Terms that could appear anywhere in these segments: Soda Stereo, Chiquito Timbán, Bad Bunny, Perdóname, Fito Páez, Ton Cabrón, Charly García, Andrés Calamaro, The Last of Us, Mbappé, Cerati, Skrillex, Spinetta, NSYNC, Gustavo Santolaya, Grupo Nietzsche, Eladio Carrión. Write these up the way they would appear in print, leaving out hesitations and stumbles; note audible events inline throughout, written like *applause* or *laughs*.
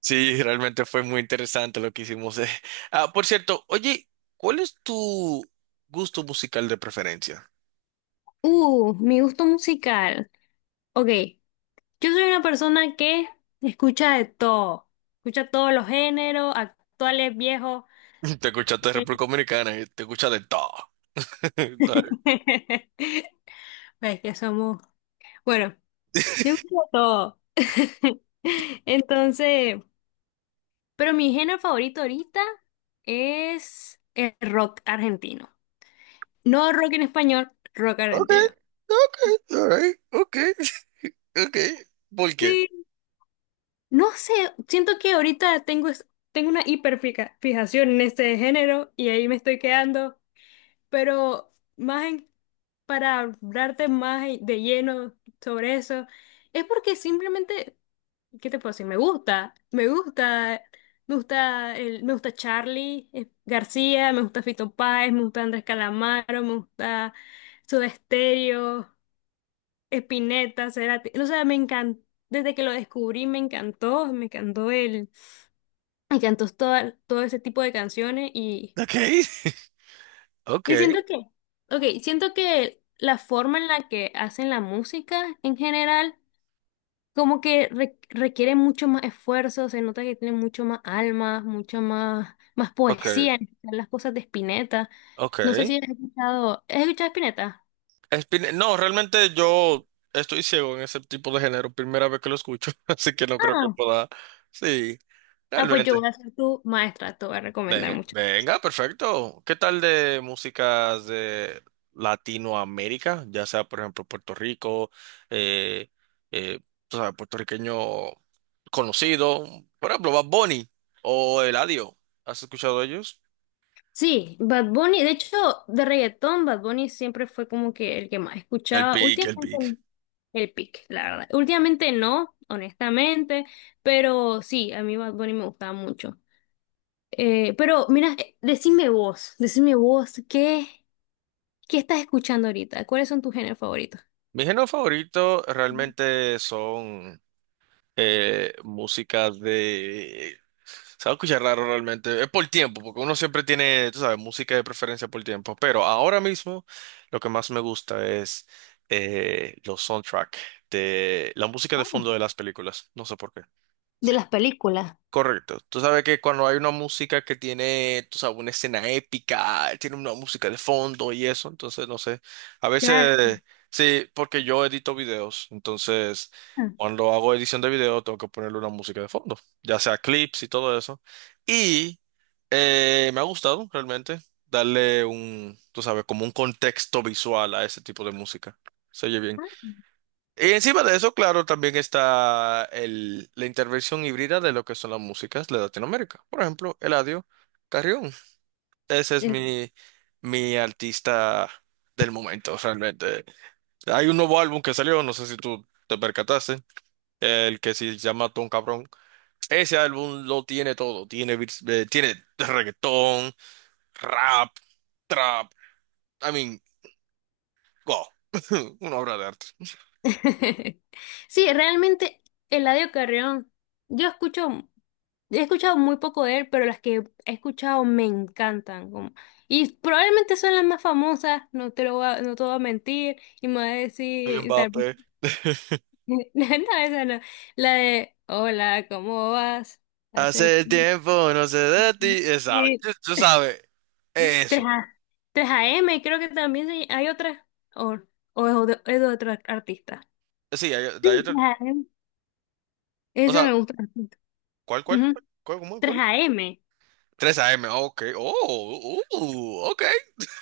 Sí, realmente fue muy interesante lo que hicimos. *laughs* Ah, por cierto, oye, ¿cuál es tu gusto musical de preferencia? Mi gusto musical. Ok, yo soy una persona que escucha de todo. Escucha todos los géneros, actuales, viejos. *laughs* Te escuchaste de Eh, República Dominicana y te escuchas de todo. *laughs* Dale. *laughs* Ves que somos. Bueno, yo escucho de todo. *laughs* Entonces, pero mi género favorito ahorita es el rock argentino. No rock en español, rock Ok, argentino. ok, all right, ok, ok. ¿Por qué? No sé, siento que ahorita tengo, tengo una hiperfijación en este género y ahí me estoy quedando, pero más para hablarte más de lleno sobre eso, es porque simplemente, ¿qué te puedo decir? Me gusta, me gusta, me gusta, el, me gusta Charly García, me gusta Fito Páez, me gusta Andrés Calamaro, me gusta Soda Stereo, Spinetta, Cerati, o sea, me encantó, desde que lo descubrí me encantó el, me encantó todo ese tipo de canciones Ok, *laughs* ok, y siento que, ok, siento que la forma en la que hacen la música en general, como que requiere mucho más esfuerzo, se nota que tiene mucho más alma, mucha más, más ok, poesía en las cosas de Spinetta. ok. No sé si has escuchado, ¿has escuchado Spinetta? No, realmente yo estoy ciego en ese tipo de género, primera vez que lo escucho, *laughs* así que no creo que Ah, pueda. Sí, ah, pues yo realmente. voy a ser tu maestra, te voy a recomendar mucho. Venga, perfecto. ¿Qué tal de músicas de Latinoamérica? Ya sea, por ejemplo, Puerto Rico, eh, eh, tú sabes, puertorriqueño conocido, por ejemplo, Bad Bunny o Eladio. ¿Has escuchado de ellos? Sí, Bad Bunny, de hecho, de reggaetón, Bad Bunny siempre fue como que el que más El escuchaba. pic, el Últimamente pic. el pick, la verdad. Últimamente no, honestamente, pero sí, a mí Bad Bunny me gustaba mucho. Pero mira, decime vos, ¿qué estás escuchando ahorita? ¿Cuáles son tus géneros favoritos? Mi género favorito realmente son música de... Se va a escuchar raro realmente. Es por tiempo, porque uno siempre tiene, tú sabes, música de preferencia por tiempo. Pero ahora mismo lo que más me gusta es los soundtrack de la música de Ah, fondo de las películas. No sé por qué. de las películas. Correcto. Tú sabes que cuando hay una música que tiene, tú sabes, una escena épica, tiene una música de fondo y eso, entonces no sé. A Claro. veces, sí, porque yo edito videos, entonces Ah, cuando hago edición de video tengo que ponerle una música de fondo, ya sea clips y todo eso. Y me ha gustado realmente darle un, tú sabes, como un contexto visual a ese tipo de música. Se oye bien. Y encima de eso, claro, también está la intervención híbrida de lo que son las músicas de Latinoamérica. Por ejemplo, Eladio Carrión. Ese es El- mi artista del momento, realmente. Hay un nuevo álbum que salió, no sé si tú te percataste, el que se llama Ton Cabrón. Ese álbum lo tiene todo. Tiene, tiene reggaetón, rap, trap. I mean, wow. *laughs* Una obra de arte. *laughs* Sí, realmente Eladio Carrión, yo escucho, he escuchado muy poco de él, pero las que he escuchado me encantan. Y probablemente son las más famosas, no te lo voy a, no te voy a mentir, y me va a decir, y tal. Mbappé. *laughs* *laughs* No, esa no. La de, hola, ¿cómo vas? Hace... Hace tiempo, no sé de ti. Esa, Sí. tú sabes. tres Eso. a 3AM, creo que también hay otra, o, o es de otro artista. Sí, Sí, hay otro. 3AM. O Esa sea, me gusta. ¿Cuál? Ujú. ¿Cuál? 3AM. 3 AM, ok. Oh, ok.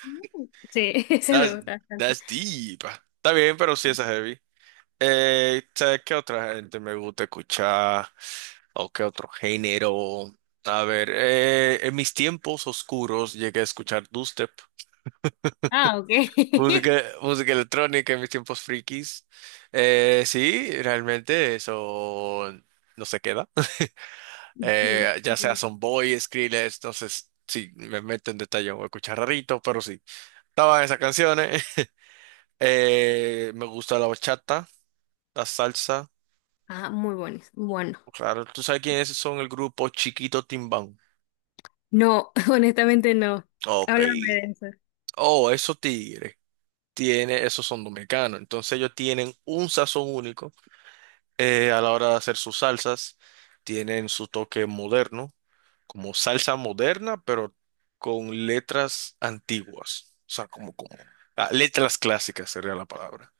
Mm. Sí, *laughs* ese That's, me gusta bastante. that's deep. Está bien, pero sí, esa es heavy. ¿Sabes qué otra gente me gusta escuchar? ¿O qué otro género? A ver, en mis tiempos oscuros llegué a escuchar dubstep. Ah, ok. *laughs* Música, música electrónica en mis tiempos frikis. Sí, realmente eso no se queda. *laughs* Ujú, ya ujú. sea son boy Skrillex, entonces sí, me meto en detalle, voy a escuchar rarito, pero sí. Estaban esas canciones. *laughs* Me gusta la bachata, la salsa. Ah, muy buenos. Bueno, Claro, ¿tú sabes quiénes son el grupo Chiquito Timbán? no, *laughs* honestamente no. Ok. Háblame de eso. Oh, esos tigres. Tiene, esos son dominicanos. Entonces ellos tienen un sazón único a la hora de hacer sus salsas, tienen su toque moderno, como salsa moderna, pero con letras antiguas, o sea, como ah, letras clásicas sería la palabra,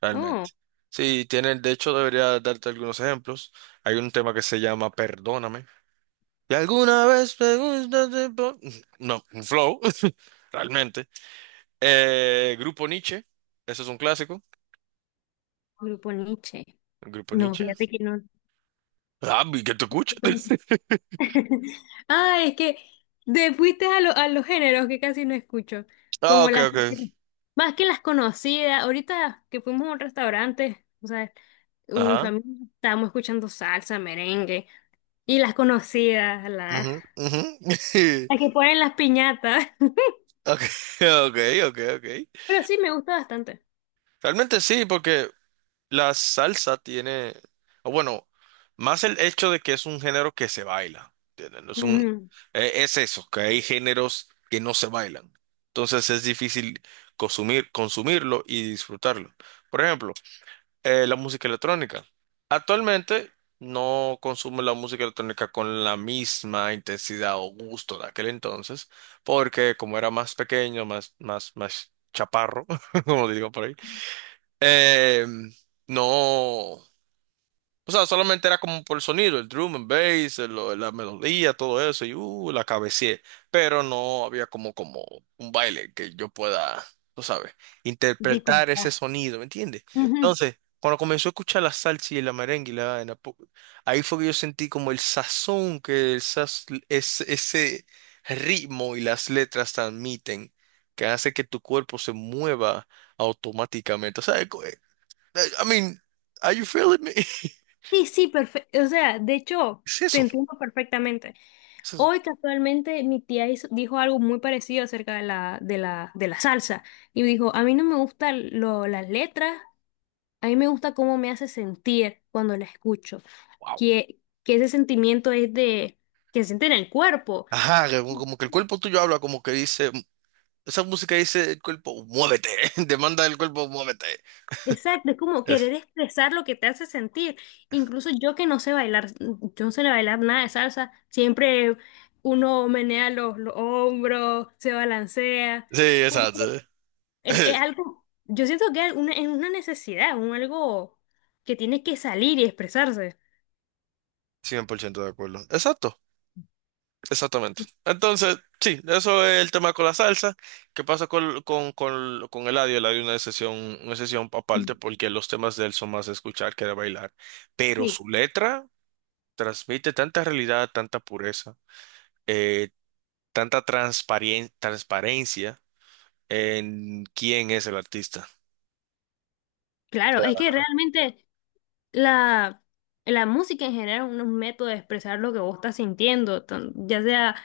realmente. Oh, Sí, tienen, de hecho, debería darte algunos ejemplos. Hay un tema que se llama Perdóname. Y alguna vez no, un flow, *laughs* realmente. Grupo Nietzsche, ese es un clásico. Grupo Nietzsche. El Grupo No, Nietzsche. fíjate que no. Ah, vi que te escucho. *laughs* *laughs* Ah, es que te fuiste a, a los géneros que casi no escucho. Ah, Como ok, las. ok. *laughs* Más que las conocidas. Ahorita que fuimos a un restaurante, o sea, con mi Ajá. familia estábamos escuchando salsa, merengue. Y las conocidas, la. Ujú, ujú. *laughs* La *laughs* que ponen las piñatas. Ok, ok, ok, ok. *laughs* Pero sí, me gusta bastante. Realmente sí, porque la salsa tiene, o bueno, más el hecho de que es un género que se baila, ¿entiendes? No es un, Ujú, es eso, que hay géneros que no se bailan. Entonces es difícil consumirlo y disfrutarlo. Por ejemplo, la música electrónica. Actualmente no consumo la música electrónica con la misma intensidad o gusto de aquel entonces, porque como era más pequeño, más chaparro, *laughs* como digo por ahí, eh, no. O sea, solamente era como por el sonido, el drum and bass, la melodía, todo eso, y la cabeceé. Pero no había como un baile que yo pueda, tú sabes, interpretar ese disfrutar. sonido, ¿me entiendes? Ujú. Entonces, cuando comenzó a escuchar la salsa y la merengue, y ahí fue que yo sentí como el sazón que ese ritmo y las letras transmiten, que hace que tu cuerpo se mueva automáticamente. O sea, I mean, are you feeling me? *laughs* Sí, sí, perfecto. O sea, de hecho, Es te eso, entiendo perfectamente. es eso. Hoy casualmente mi tía dijo algo muy parecido acerca de la salsa. Y dijo, a mí no me gustan las letras, a mí me gusta cómo me hace sentir cuando la escucho. Wow. Que ese sentimiento que se siente en el cuerpo. Ajá, que como que el cuerpo tuyo habla, como que dice, esa música dice el cuerpo, muévete, *laughs* demanda del cuerpo, muévete. Exacto, es como querer Es- expresar lo que te hace sentir. Incluso yo que no sé bailar, yo no sé bailar nada de salsa, siempre uno menea los hombros, se balancea, Sí, porque exacto. es *laughs* algo, yo siento que es una necesidad, un algo que tiene que salir y expresarse. 100% de acuerdo. Exacto, exactamente. Entonces, sí, eso es el tema con la salsa. ¿Qué pasa con Eladio? Eladio es una sesión aparte Mm. porque los temas de él son más de escuchar que de bailar. Pero Sí, su letra transmite tanta realidad, tanta pureza, eh, transparencia en quién es el artista. claro, es que realmente La, la música en general es un método de expresar lo que vos estás sintiendo, ya sea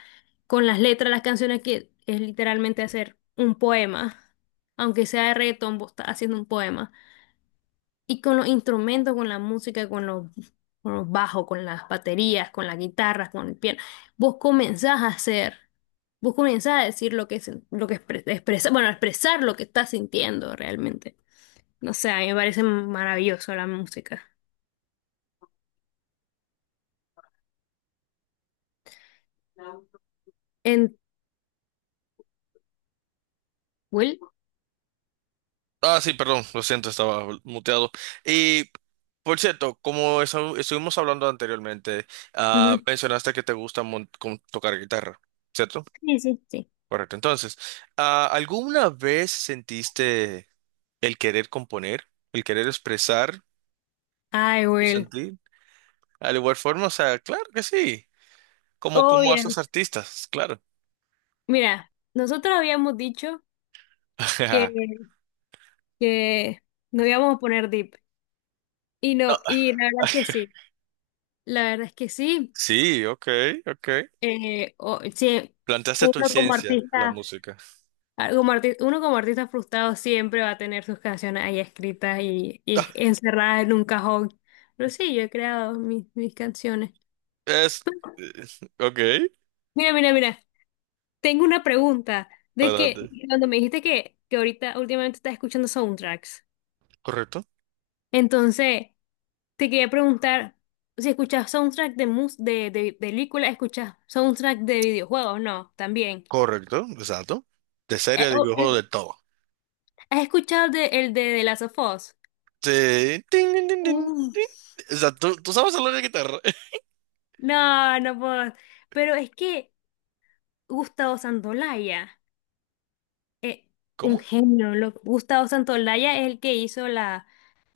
con las letras, las canciones, que es literalmente hacer un poema, aunque sea de reggaetón, vos estás haciendo un poema. Y con los instrumentos, con la música, con los bajos, con las baterías, con las guitarras, con el piano, vos comenzás a hacer, vos comenzás a decir lo que bueno, a expresar lo que estás sintiendo realmente. No sé, a mí me parece maravilloso la música. Will. Ah, sí, perdón, lo siento, estaba muteado. Y por cierto, como estuvimos hablando anteriormente, Ujú. mencionaste que te gusta tocar guitarra, ¿cierto? Sí, sí, sí. Correcto. Entonces, ah, ¿alguna vez sentiste el querer componer, el querer expresar Ay, tu Will. sentir? Al igual forma, o sea, claro que sí, Oh, como a esos bien. artistas, claro. Mira, nosotros habíamos dicho que, *laughs* que nos íbamos a poner deep. Y no, y la verdad es que sí. La verdad es que sí. Sí, ok, ok. Sí, Plantaste tu uno como esencia en la artista, música. ah, uno como artista frustrado siempre va a tener sus canciones ahí escritas y *laughs* encerradas en un cajón. Pero sí, yo he creado mis canciones. Es. eh, Ok, Mira, mira, mira. Tengo una pregunta de que adelante. cuando me dijiste que ahorita últimamente estás escuchando soundtracks, Correcto, entonces te quería preguntar si escuchas soundtrack de películas, escuchas soundtrack de videojuegos, no, también. correcto, exacto. De serie, Eh, de o- videojuego, eh, de todo. ¿Has escuchado el de The Last of Us? Sí. Tin, tin, tin, tin, tin. Uf, O sea, ¿tú sabes hablar de guitarra? *laughs* no, no puedo. Pero es que Gustavo Santolaya. eh, un ¿Cómo? genio, Gustavo Santolaya es el que hizo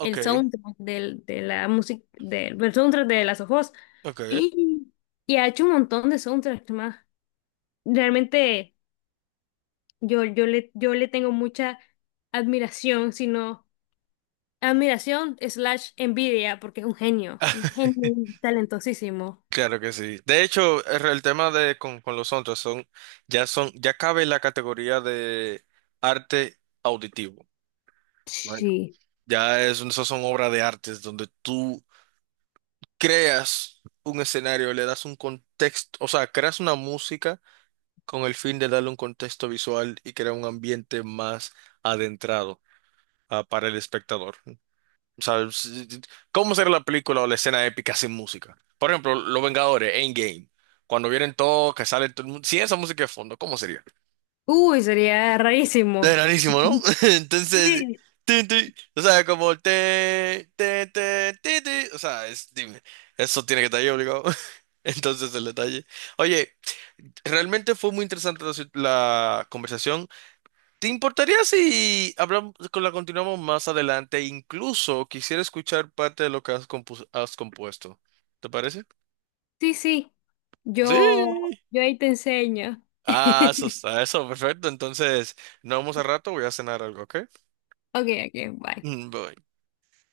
el soundtrack de la música, del soundtrack de Las Ojos. ok. Y, y ha hecho un montón de soundtracks más. Realmente yo le tengo mucha admiración, sino admiración slash envidia, porque es un genio talentosísimo. Claro que sí. De hecho, el tema de con los otros son, ya cabe en la categoría de arte auditivo. Bueno. Sí. Ya es, esas son obras de artes donde tú creas un escenario, le das un contexto, o sea, creas una música con el fin de darle un contexto visual y crear un ambiente más adentrado para el espectador. O sea, ¿cómo será la película o la escena épica sin música? Por ejemplo, Los Vengadores, Endgame. Cuando vienen todos, que sale todo el mundo, sin esa música de fondo, ¿cómo sería? Uy, sería Es rarísimo. rarísimo, ¿no? *laughs* *laughs* Entonces, Sí, tin, tin, o sea, como te, ti, ti, o sea, dime, eso tiene que estar ahí obligado. *laughs* Entonces, el detalle. Oye, realmente fue muy interesante la conversación. ¿Te importaría si hablamos, continuamos más adelante? Incluso quisiera escuchar parte de lo que has compuesto. ¿Te parece? sí, sí. Yo, Sí. yo ahí te enseño. Ah, eso *laughs* está, eso, perfecto. Entonces, nos vemos al rato, voy a cenar algo, ¿ok? Okay, okay, bye. Mm, bye.